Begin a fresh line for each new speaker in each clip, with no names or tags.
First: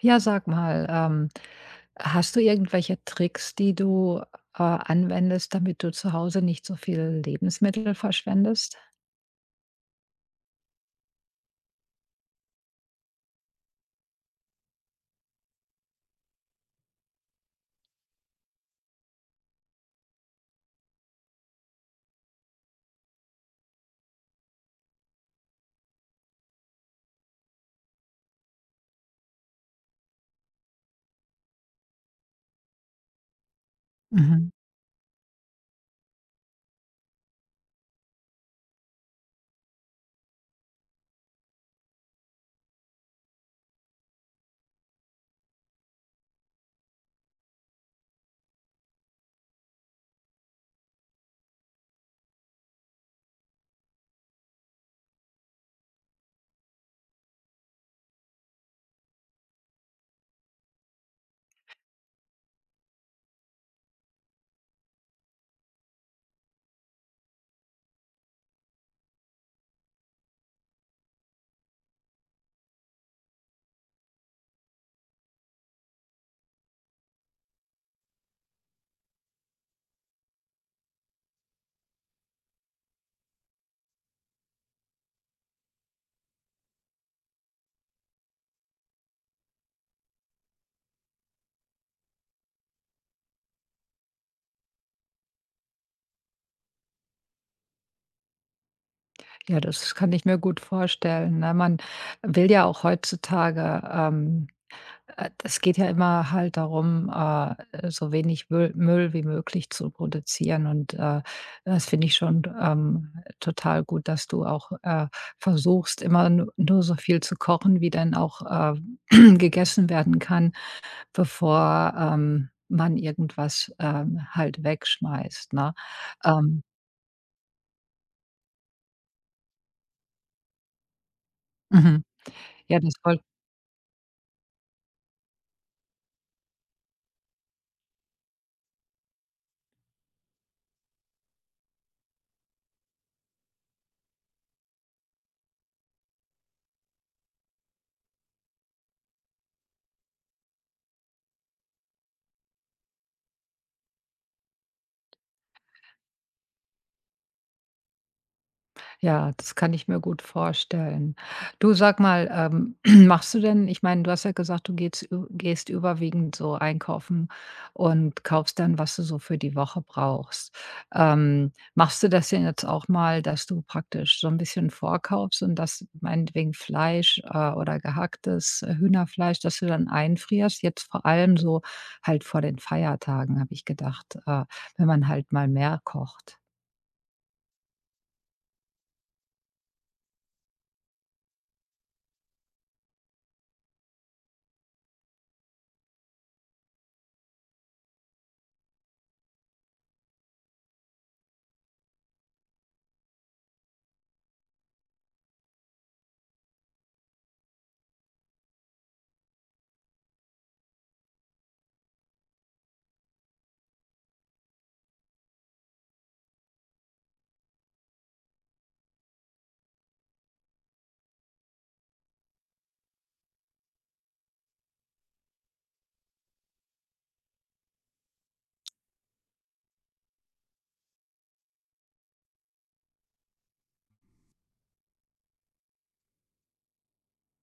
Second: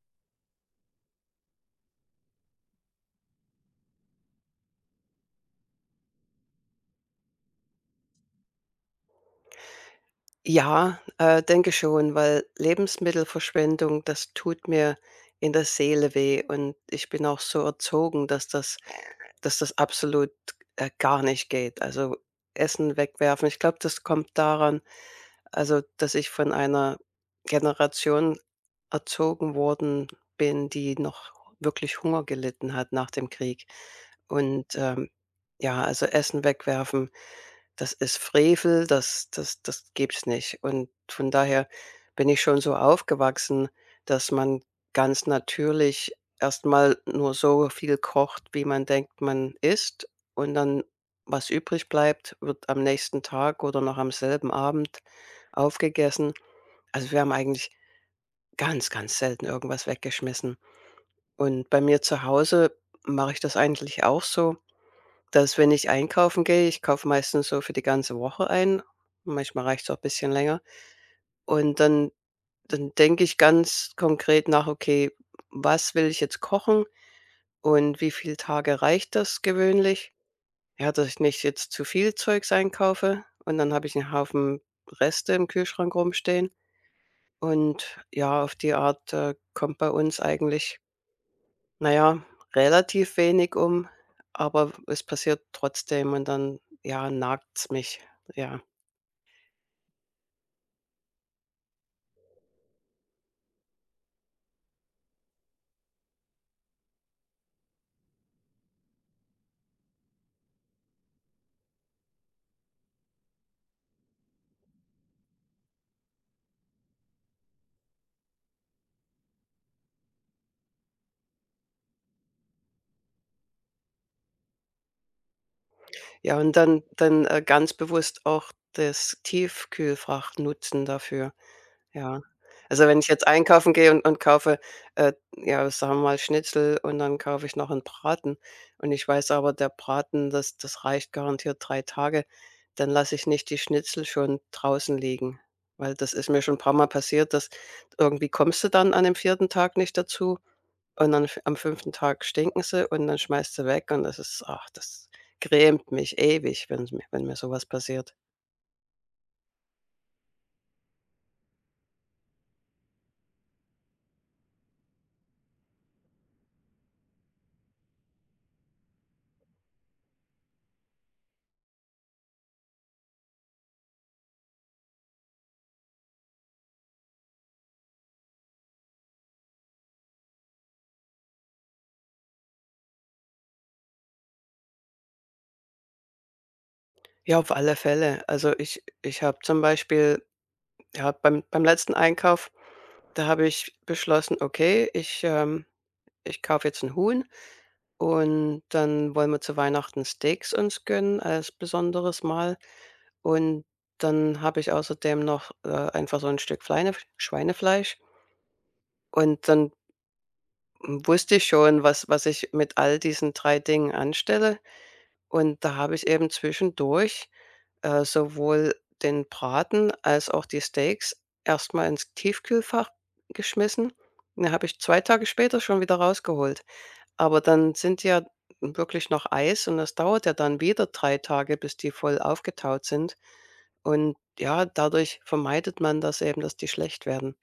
Ja, sag mal, hast du irgendwelche Tricks, die du, anwendest, damit du zu Hause nicht so viel Lebensmittel verschwendest?
Ja, denke schon, weil Lebensmittelverschwendung, das tut mir in der Seele weh und ich bin auch so erzogen, dass das absolut, gar nicht geht. Also, Essen wegwerfen, ich glaube, das kommt daran also, dass ich von einer Generation erzogen worden bin, die noch wirklich Hunger gelitten hat nach dem Krieg.
Mhm.
Und, ja, also Essen wegwerfen, das ist Frevel, das gibt's nicht. Und von daher bin ich schon so aufgewachsen, dass man ganz natürlich erstmal nur so viel kocht, wie man denkt, man isst. Und dann, was übrig bleibt, wird am nächsten Tag oder noch am selben Abend aufgegessen. Also, wir haben eigentlich ganz, ganz selten irgendwas weggeschmissen. Und bei mir zu Hause mache ich das eigentlich auch so, dass wenn ich einkaufen gehe ich kaufe meistens so für die ganze Woche ein, manchmal reicht es auch ein bisschen länger. Und dann denke ich ganz konkret nach: „Okay, was will ich jetzt kochen und wie viele Tage reicht das gewöhnlich?“ Ja, dass ich nicht jetzt zu viel Zeugs einkaufe und dann habe ich einen Haufen Reste im Kühlschrank rumstehen. Und ja, auf die Art, kommt bei uns eigentlich, naja relativ wenig um, aber es passiert trotzdem und dann, ja, nagt's mich, ja.
Ja, das kann ich mir gut vorstellen, ne? Man will ja auch heutzutage, das geht ja immer halt darum, so wenig Müll wie möglich zu produzieren und, das finde ich schon, total gut, dass du auch, versuchst, immer nu nur so viel zu kochen, wie dann auch, gegessen werden kann, bevor, man irgendwas, halt wegschmeißt, ne?
Ja, und
Ähm,
dann, ganz bewusst auch das Tiefkühlfach nutzen dafür.
mhm.
Ja.
Ja,
Also,
das
wenn ich
wollte.
jetzt einkaufen gehe und kaufe, ja, sagen wir mal Schnitzel und dann kaufe ich noch einen Braten und ich weiß aber, der Braten, das reicht garantiert 3 Tage, dann lasse ich nicht die Schnitzel schon draußen liegen, weil das ist mir schon ein paar mal passiert, dass irgendwie kommst du dann an dem vierten Tag nicht dazu und dann f am fünften Tag stinken sie und dann schmeißt du weg und das ist ach, das grämt mich ewig, wenn mir sowas passiert.
Ja, das kann ich mir gut vorstellen. Du sag mal, machst du denn, ich meine, du hast ja gesagt, du gehst ü gehst überwiegend so einkaufen und kaufst dann, was du so für die Woche brauchst. Machst du das denn jetzt auch mal, dass du praktisch so ein bisschen vorkaufst und das meinetwegen Fleisch, oder gehacktes Hühnerfleisch, dass du dann einfrierst? Jetzt vor allem so halt vor den Feiertagen, habe ich gedacht, wenn man halt mal mehr kocht.
Ja, auf alle Fälle. Also, ich habe zum Beispiel Ja, beim letzten Einkauf, da habe ich beschlossen: „Okay, ich, ich kaufe jetzt ein Huhn und dann wollen wir zu Weihnachten Steaks uns gönnen als besonderes Mal.“ Und dann habe ich außerdem noch, einfach so ein Stück Fleine Schweinefleisch. Und dann wusste ich schon, was ich mit all diesen 3 Dingen anstelle. Und da habe ich eben zwischendurch sowohl den Braten als auch die Steaks erstmal ins Tiefkühlfach geschmissen. Den habe ich 2 Tage später schon wieder rausgeholt. Aber dann sind die ja wirklich noch Eis und das dauert ja dann wieder 3 Tage, bis die voll aufgetaut sind. Und ja, dadurch vermeidet man das eben, dass die schlecht werden.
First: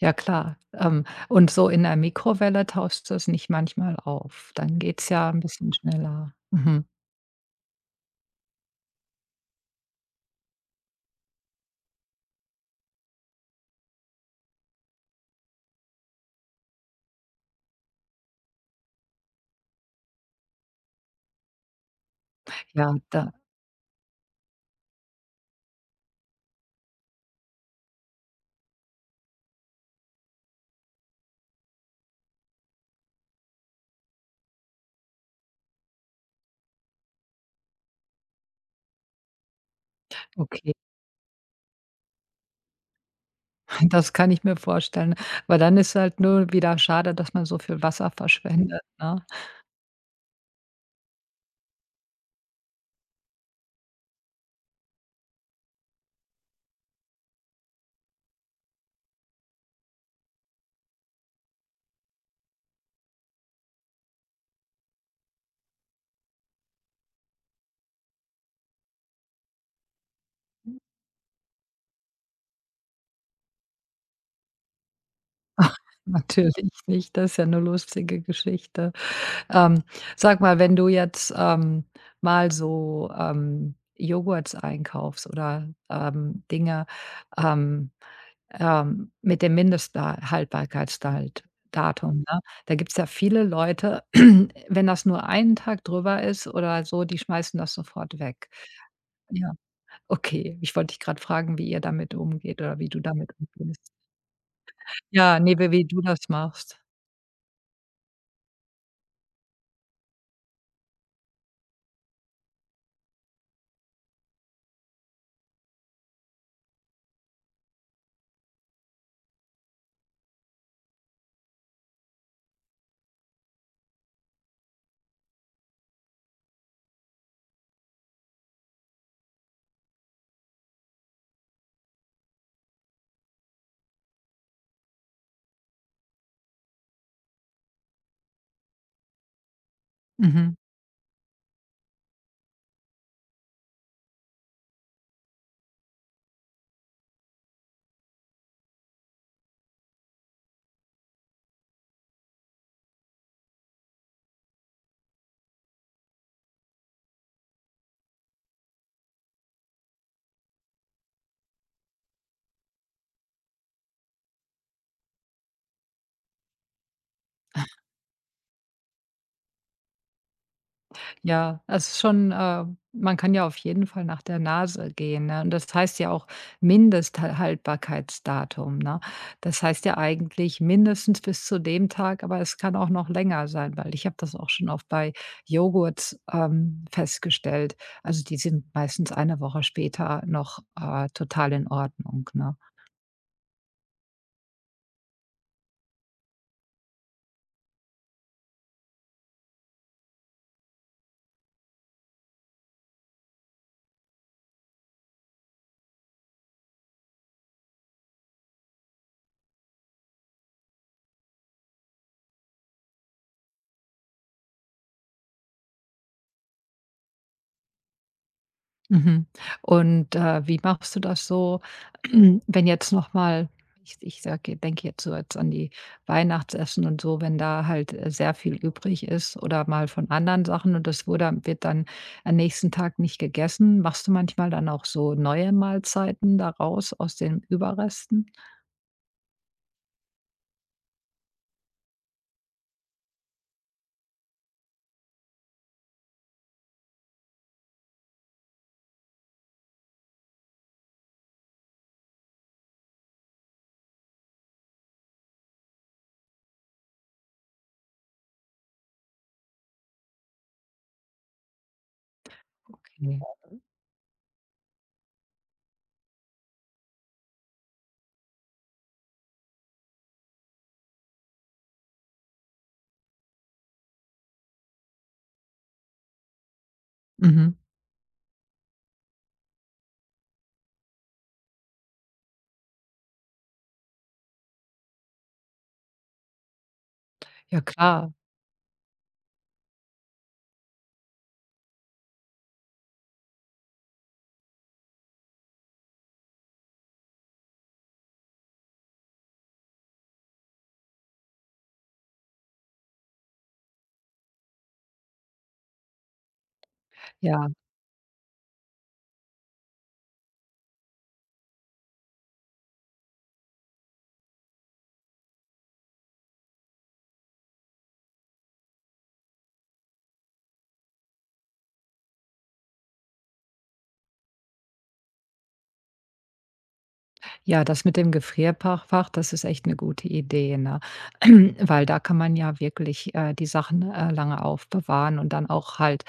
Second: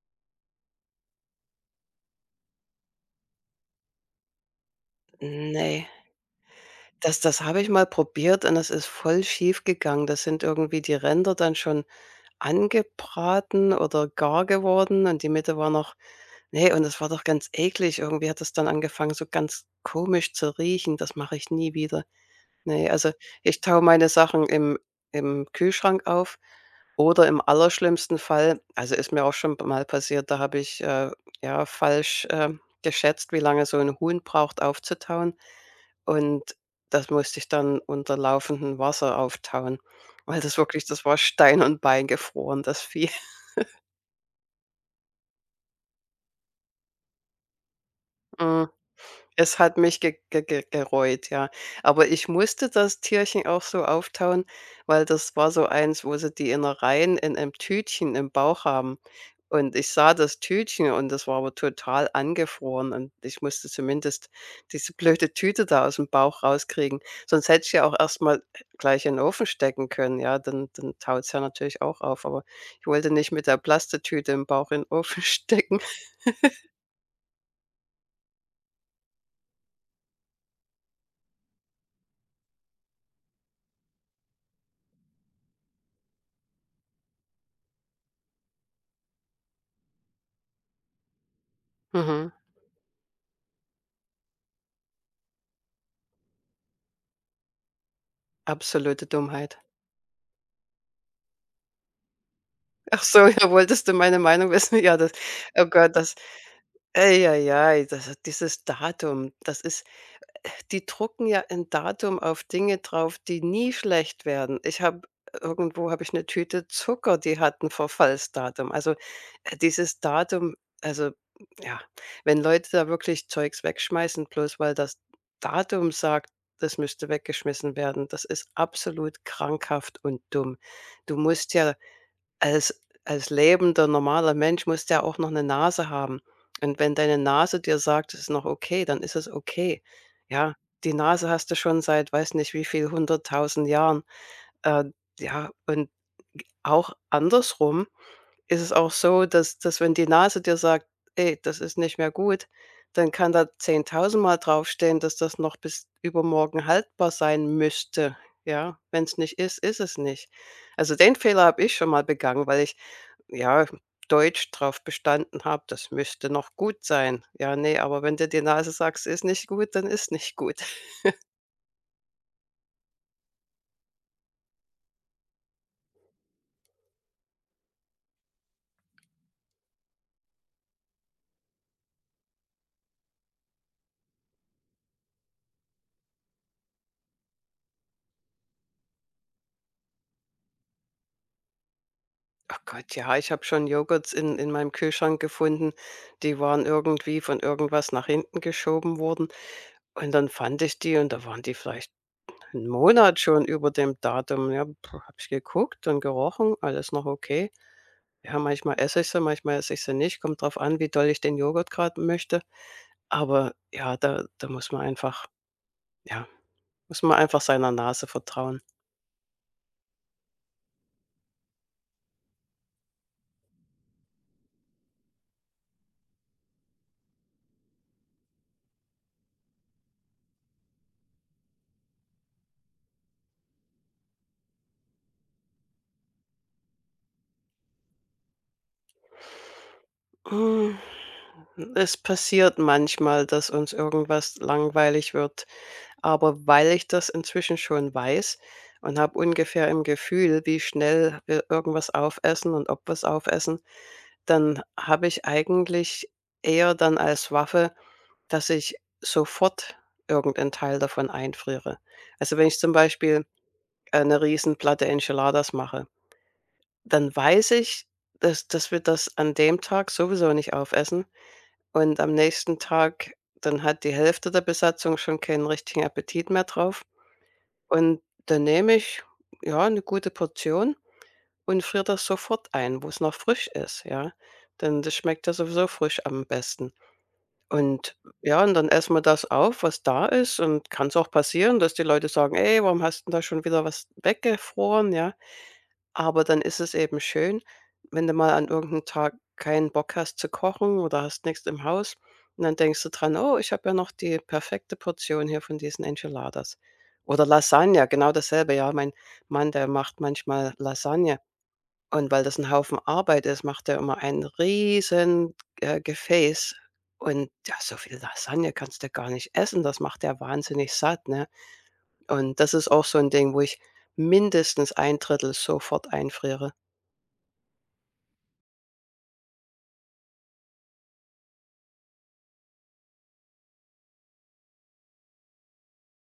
Ja klar. Und so in der Mikrowelle tauscht du es nicht manchmal auf. Dann geht's ja ein
Ne,
bisschen schneller. Mhm.
das habe ich mal probiert und das ist voll schief gegangen. Das sind irgendwie die Ränder dann schon angebraten oder gar geworden und die Mitte war noch ne, und es war doch ganz eklig. Irgendwie hat es dann angefangen, so ganz komisch zu riechen. Das mache ich nie wieder. Ne,
Ja,
also,
da
ich taue meine Sachen im Kühlschrank auf oder im allerschlimmsten Fall also, ist mir auch schon mal passiert, da habe ich, ja, falsch, geschätzt, wie lange so ein Huhn braucht aufzutauen. Und das musste ich dann unter laufendem Wasser auftauen, weil das
okay,
wirklich das war Stein und Bein gefroren, das Vieh.
das kann ich mir vorstellen. Aber dann ist halt nur wieder schade, dass man so viel Wasser verschwendet, ne?
Es hat mich ge ge ge gereut, ja. Aber ich musste das Tierchen auch so auftauen, weil das war so eins, wo sie die Innereien in 'nem Tütchen im Bauch haben. Und ich sah das Tütchen und das war aber total angefroren und ich musste zumindest diese blöde Tüte da aus'm Bauch rauskriegen. Sonst hätte ich ja auch erst mal gleich in 'n Ofen stecken können, ja, dann taut's ja natürlich auch auf, aber ich wollte nicht mit der Plastetüte im Bauch in 'n Ofen stecken.
Natürlich nicht, das ist ja eine lustige Geschichte. Ähm, sag mal, wenn du jetzt, mal so, Joghurts einkaufst oder, Dinge, ähm mit dem Mindesthaltbarkeitsdatum.
Mhm,
Ne? Da gibt's ja viele Leute, wenn das nur einen Tag drüber ist oder so, die schmeißen das sofort weg.
absolute
Ja,
Dummheit.
okay. Ich wollte dich gerade fragen, wie ihr damit umgeht oder wie du
Ach so,
damit
ja, wolltest
umgehst.
du meine Meinung wissen? Ja, das
Ja, ne,
oh
wie
Gott,
du
das
das machst.
ja, ei das dieses Datum, das ist die drucken ja ein Datum auf Dinge drauf, die nie schlecht werden. Ich habe irgendwo habe ich eine Tüte Zucker, die hat 'n Verfallsdatum. Also, dieses Datum also, ja, wenn Leute da wirklich Zeugs wegschmeißen, bloß weil das Datum sagt, das müsste weggeschmissen werden, das ist absolut krankhaft und dumm. Du musst ja als als lebender, normaler Mensch musst du ja auch noch eine Nase haben. Und wenn deine Nase dir sagt, es ist noch okay, dann ist es okay. Ja,
Mhm.
die Nase hast du schon seit weiß nicht wie viel hunderttausend Jahren. Äh, ja, und auch andersrum ist es auch so, dass wenn die Nase dir sagt: „Ey, das ist nicht mehr gut“, dann kann da zehntausendmal draufstehen, dass das noch bis übermorgen haltbar sein müsste. Ja, wenn es nicht ist, ist es nicht. Also, den Fehler habe ich schon mal begangen, weil ich ja, Deutsch drauf bestanden habe, das müsste noch gut sein. Ja, nee, aber wenn dir die Nase sagt, ist nicht gut, dann ist nicht gut.
Ja, es ist schon, man kann ja auf jeden Fall nach der Nase gehen, ne? Und das heißt ja auch Mindesthaltbarkeitsdatum, ne? Das heißt ja eigentlich mindestens bis zu dem Tag, aber es kann auch noch länger sein, weil ich habe das auch schon oft bei Joghurts, festgestellt. Also, die sind meistens eine Woche später noch, total in Ordnung,
Oh
ne?
Gott, ja, ich habe schon Joghurts in meinem Kühlschrank gefunden, die waren irgendwie von irgendwas nach hinten geschoben worden. Und dann fand ich die und da waren die vielleicht einen Monat schon über dem Datum. Ja, habe ich geguckt und gerochen, alles noch okay. Ja, manchmal esse ich sie, manchmal esse ich sie nicht, kommt drauf an, wie doll ich den Joghurt gerade möchte. Aber ja, da muss man einfach ja, muss man einfach seiner Nase vertrauen.
Mhm. Und, wie machst du das so, wenn jetzt noch mal ich sage denke jetzt so jetzt an die Weihnachtsessen und so, wenn da halt, sehr viel übrig ist oder mal von anderen Sachen und das wurde wird dann am nächsten Tag nicht gegessen. Machst du manchmal dann auch so neue Mahlzeiten daraus aus den Überresten?
Hm, es passiert manchmal, dass uns irgendwas langweilig wird, aber weil ich das inzwischen schon weiß und habe ungefähr im Gefühl, wie schnell wir irgendwas aufessen und ob wir's aufessen, dann habe ich eigentlich eher dann als Waffe, dass ich sofort irgendeinen Teil davon einfriere. Also, wenn ich zum
Ne.
Beispiel, eine riesen Platte Enchiladas mache dann weiß ich, dass wir das an dem Tag sowieso nicht aufessen und am nächsten Tag dann hat die Hälfte der Besatzung schon keinen richtigen Appetit mehr drauf
Mhm.
und dann nehme ich, ja, eine gute Portion und friere das sofort ein, wo es noch frisch ist, ja? Denn das schmeckt ja sowieso frisch am besten.
Ja
Und
klar,
ja, und dann essen wir das auf, was da ist und kann es auch passieren, dass die Leute sagen: „Ey, warum hast 'n da schon wieder was weggefroren“, ja? Aber dann ist es eben schön, wenn du mal an irgendeinem Tag keinen Bock hast zu kochen oder hast nichts im Haus und dann denkst du dran: „Oh, ich habe ja noch die perfekte Portion hier von diesen Enchiladas.“ Oder
ja.
Lasagne, genau dasselbe. Ja, mein Mann, der macht manchmal Lasagne und weil das ein Haufen Arbeit ist, macht er immer ein riesen, Gefäß und ja, so viel Lasagne kannst du gar nicht essen. Das macht er wahnsinnig satt, ne? Und das ist auch so ein Ding, wo ich mindestens ein Drittel sofort einfriere.
Ja, das mit dem Gefrierfach, das ist echt eine gute Idee, ne? Weil da kann man ja wirklich, die Sachen, lange aufbewahren und dann auch halt,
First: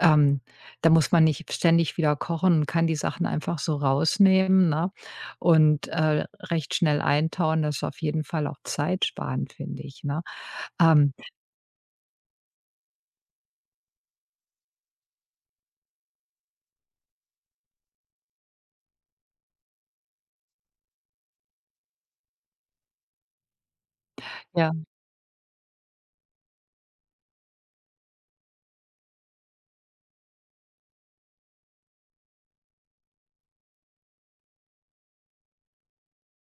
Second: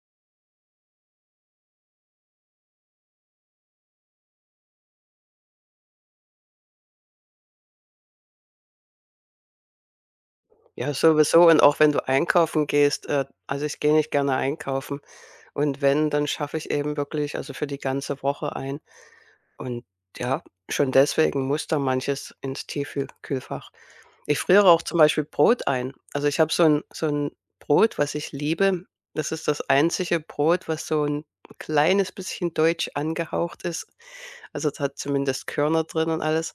ähm, da muss man nicht ständig wieder kochen und kann die Sachen einfach so rausnehmen, ne? Und, recht schnell eintauen. Das ist auf jeden Fall auch zeitsparend, finde ich, ne?
Ja,
Ähm,
sowieso und auch wenn du einkaufen gehst, also, ich gehe nicht gerne einkaufen und wenn, dann schaffe ich eben wirklich also, für die ganze Woche ein. Und ja, schon deswegen muss da manches ins Tiefkühlfach ich friere
ja.
auch zum Beispiel Brot ein. Also, ich habe so ein Brot, was ich liebe. Das ist das einzige Brot, was so ein kleines bisschen deutsch angehaucht ist. Also, es hat zumindest Körner drin und alles.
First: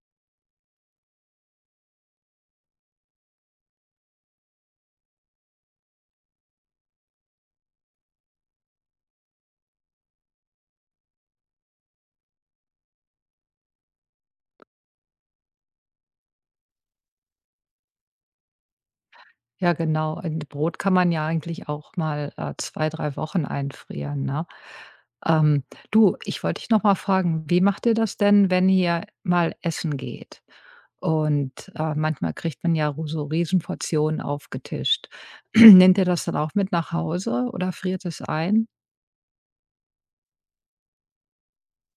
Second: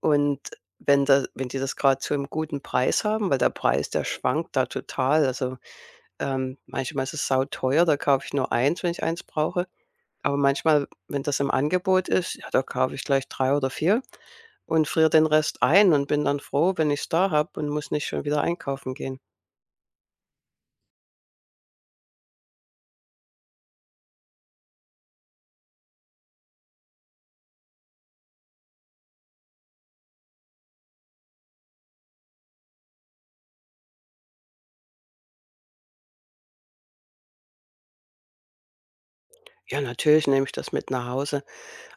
Und wenn die das gerade zu einem guten Preis haben weil der Preis, der schwankt da total. Also, manchmal ist es sauteuer, da kaufe ich nur eins, wenn ich eins brauche. Aber manchmal, wenn das im Angebot ist, ja, da kaufe ich gleich 3 oder 4. Und friere den Rest ein und bin dann froh, wenn ich's da habe und muss nicht schon wieder einkaufen gehen.
Ja, genau. Und Brot kann man ja eigentlich auch mal, 2, 3 Wochen einfrieren, ne? Ähm, du, ich wollte dich noch mal fragen, wie macht ihr das denn, wenn ihr mal essen geht? Und, manchmal kriegt man ja so Riesenportionen aufgetischt. Nehmt ihr das dann auch mit nach Hause oder friert es ein?
Ja, natürlich nehme ich das mit nach Hause.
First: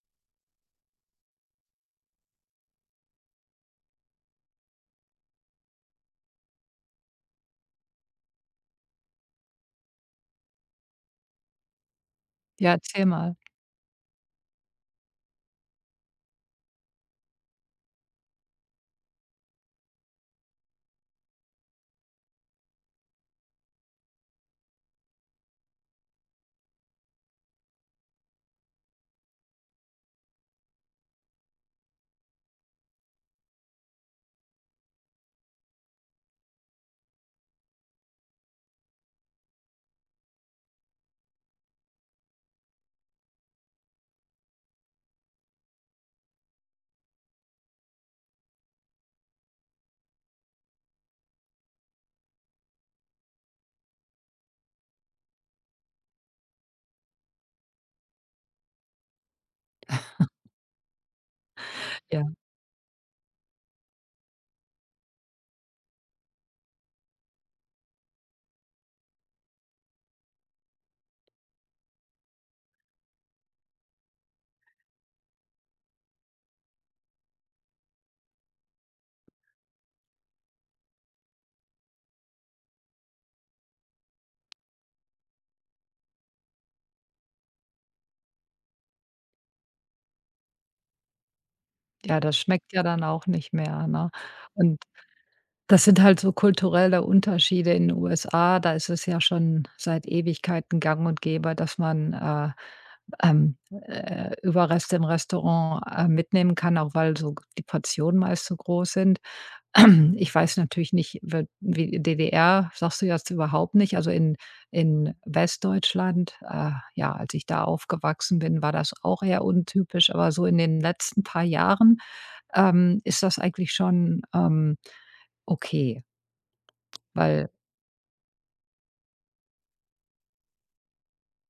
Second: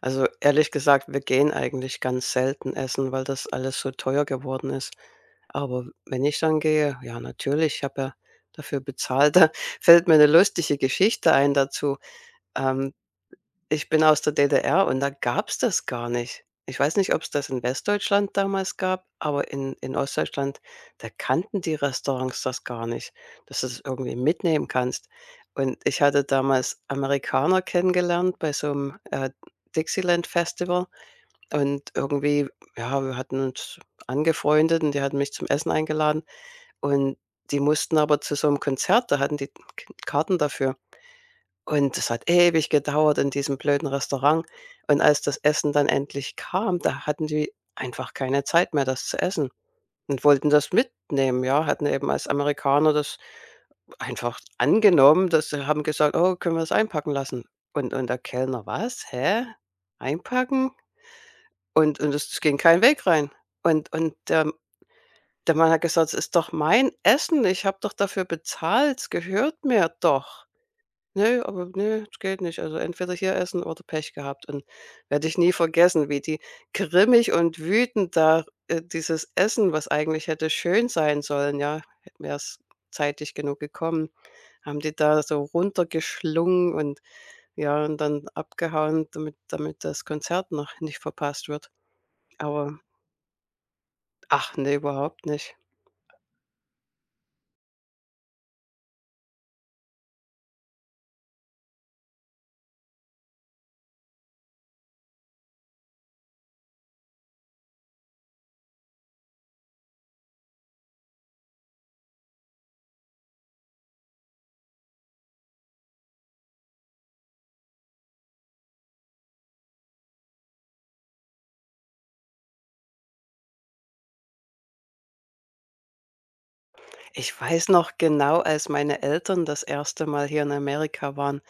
Also ehrlich gesagt, wir gehen eigentlich ganz selten essen, weil das alles so teuer geworden ist. Aber wenn ich dann gehe, ja, natürlich, ich habe ja dafür bezahlt. Da fällt mir eine lustige Geschichte ein dazu.
Ja,
Ähm,
erzähl mal.
Ich bin aus der DDR und da gab es das gar nicht. Ich weiß nicht, ob es das in Westdeutschland damals gab, aber in Ostdeutschland, da kannten die Restaurants das gar nicht, dass du das irgendwie mitnehmen kannst. Und ich hatte damals Amerikaner kennengelernt bei so einem Dixieland Festival und irgendwie ja, wir hatten uns angefreundet und die hatten mich zum Essen eingeladen und die mussten aber zu so einem Konzert, da hatten die K Karten dafür. Und es hat ewig gedauert in diesem blöden Restaurant. Und als das Essen dann endlich kam, da hatten die einfach keine Zeit mehr, das zu essen und wollten das mitnehmen, ja, hatten eben als Amerikaner das einfach angenommen, dass sie haben gesagt: „Oh, können wir das einpacken lassen?“ Und der Kellner: „Was? Hä? Einpacken?“ Und
Ja,
es ging kein Weg rein. Und der der Mann hat gesagt: „Es ist doch mein Essen. Ich habe doch dafür bezahlt. Es gehört mir doch.“ Nö, aber nö, das geht nicht. Also entweder hier essen oder Pech gehabt. Und werde ich nie vergessen, wie die grimmig und wütend da, dieses Essen, was eigentlich hätte schön sein sollen, ja, wäre es zeitig genug gekommen, haben die da so runtergeschlungen und ja, und dann abgehauen, damit das Konzert noch nicht verpasst wird.
ja, das schmeckt
Aber
ja dann auch nicht mehr, ne?
ach ne,
Und.
überhaupt nicht.
Das sind halt so kulturelle Unterschiede in den USA. Da ist es ja schon seit Ewigkeiten gang und gäbe, dass man, Überreste im Restaurant, mitnehmen kann, auch weil so die Portionen meist so groß sind. Ich weiß natürlich nicht, we wie. DDR sagst du jetzt überhaupt nicht. Also, in Westdeutschland, ja, als ich da aufgewachsen bin, war das auch eher untypisch, aber so in den letzten paar Jahren, ist das eigentlich schon, okay.
Ich
Weil.
weiß noch genau, als meine Eltern das erste Mal hier in Amerika waren.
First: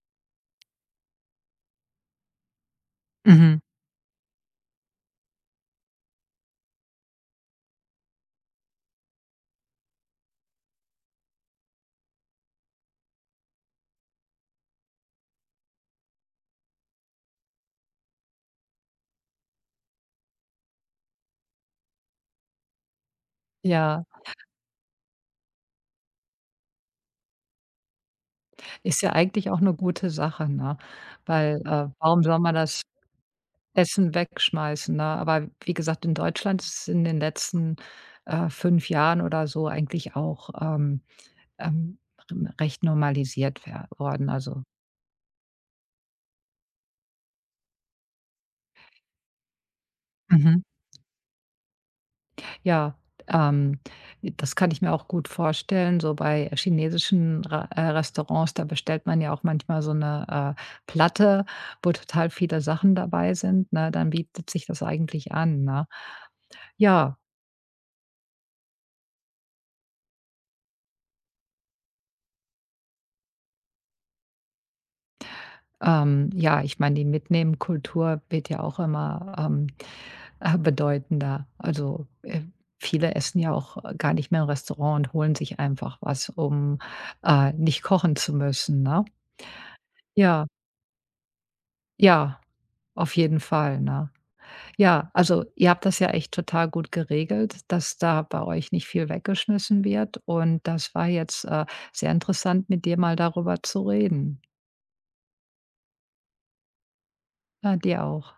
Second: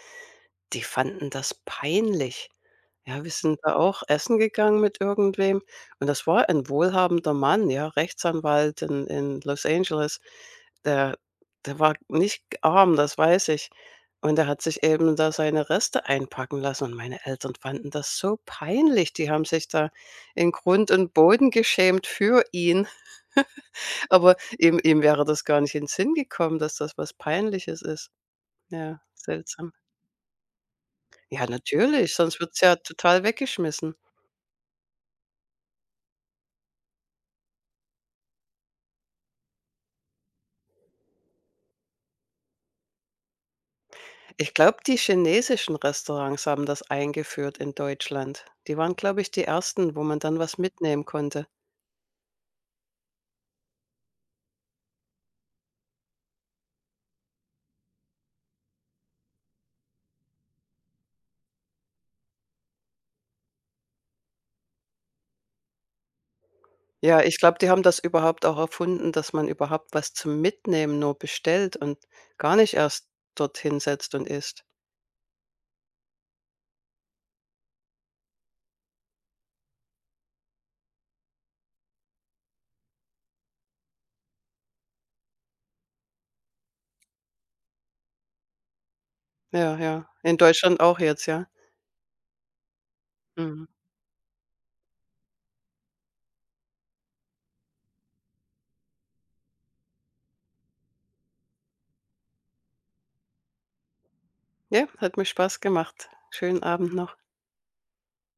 Die fanden das peinlich. Ja, wir sind
Mhm.
da auch essen gegangen mit irgendwem und das war ein wohlhabender Mann, ja, Rechtsanwalt in Los Angeles. Der der war nicht arm, das weiß ich. Und der hat sich eben da seine Reste einpacken lassen und meine Eltern fanden das so peinlich. Die haben sich da in Grund und Boden geschämt für ihn,
Ja,
aber ihm wäre das gar nicht in den Sinn gekommen, dass das was Peinliches ist. Ja,
ist ja eigentlich auch
seltsam.
eine gute Sache, ne?
Ja,
Weil,
natürlich,
warum
sonst
soll man
wird's ja
das
total weggeschmissen.
Essen wegschmeißen, ne? Aber wie gesagt, in Deutschland ist es in den letzten, 5 Jahren oder so eigentlich auch, ähm, recht normalisiert wer worden.
Ich
Also.
glaube, die chinesischen Restaurants haben das eingeführt in Deutschland. Die waren, glaube ich, die ersten, wo man dann was
Mhm.
mitnehmen konnte.
Ja, ähm, das kann ich mir auch gut vorstellen. So bei chinesischen Ra Restaurants, da bestellt man ja auch manchmal so eine Platte, wo total viele Sachen dabei sind, ne? Dann bietet sich das eigentlich an, ne? Ja,
Ja, ich glaube, die haben das überhaupt auch erfunden, dass man überhaupt was zum Mitnehmen nur bestellt und gar nicht erst dorthin setzt und isst.
ja, ich meine, die Mitnehmen-Kultur wird ja auch immer, bedeutender. Also, viele essen ja auch gar nicht mehr im Restaurant und holen sich einfach was, um, nicht kochen zu müssen, ne?
Ja, ja. In
Ja,
Deutschland auch jetzt, ja.
ja. Auf jeden
Mhm.
Fall, ne? Ja, also ihr habt das ja echt total gut geregelt, dass da bei euch nicht viel weggeschmissen wird. Und das war jetzt, sehr interessant, mit dir mal darüber zu reden.
Ja, hat mir Spaß gemacht. Schönen Abend noch.
Ja, dir auch.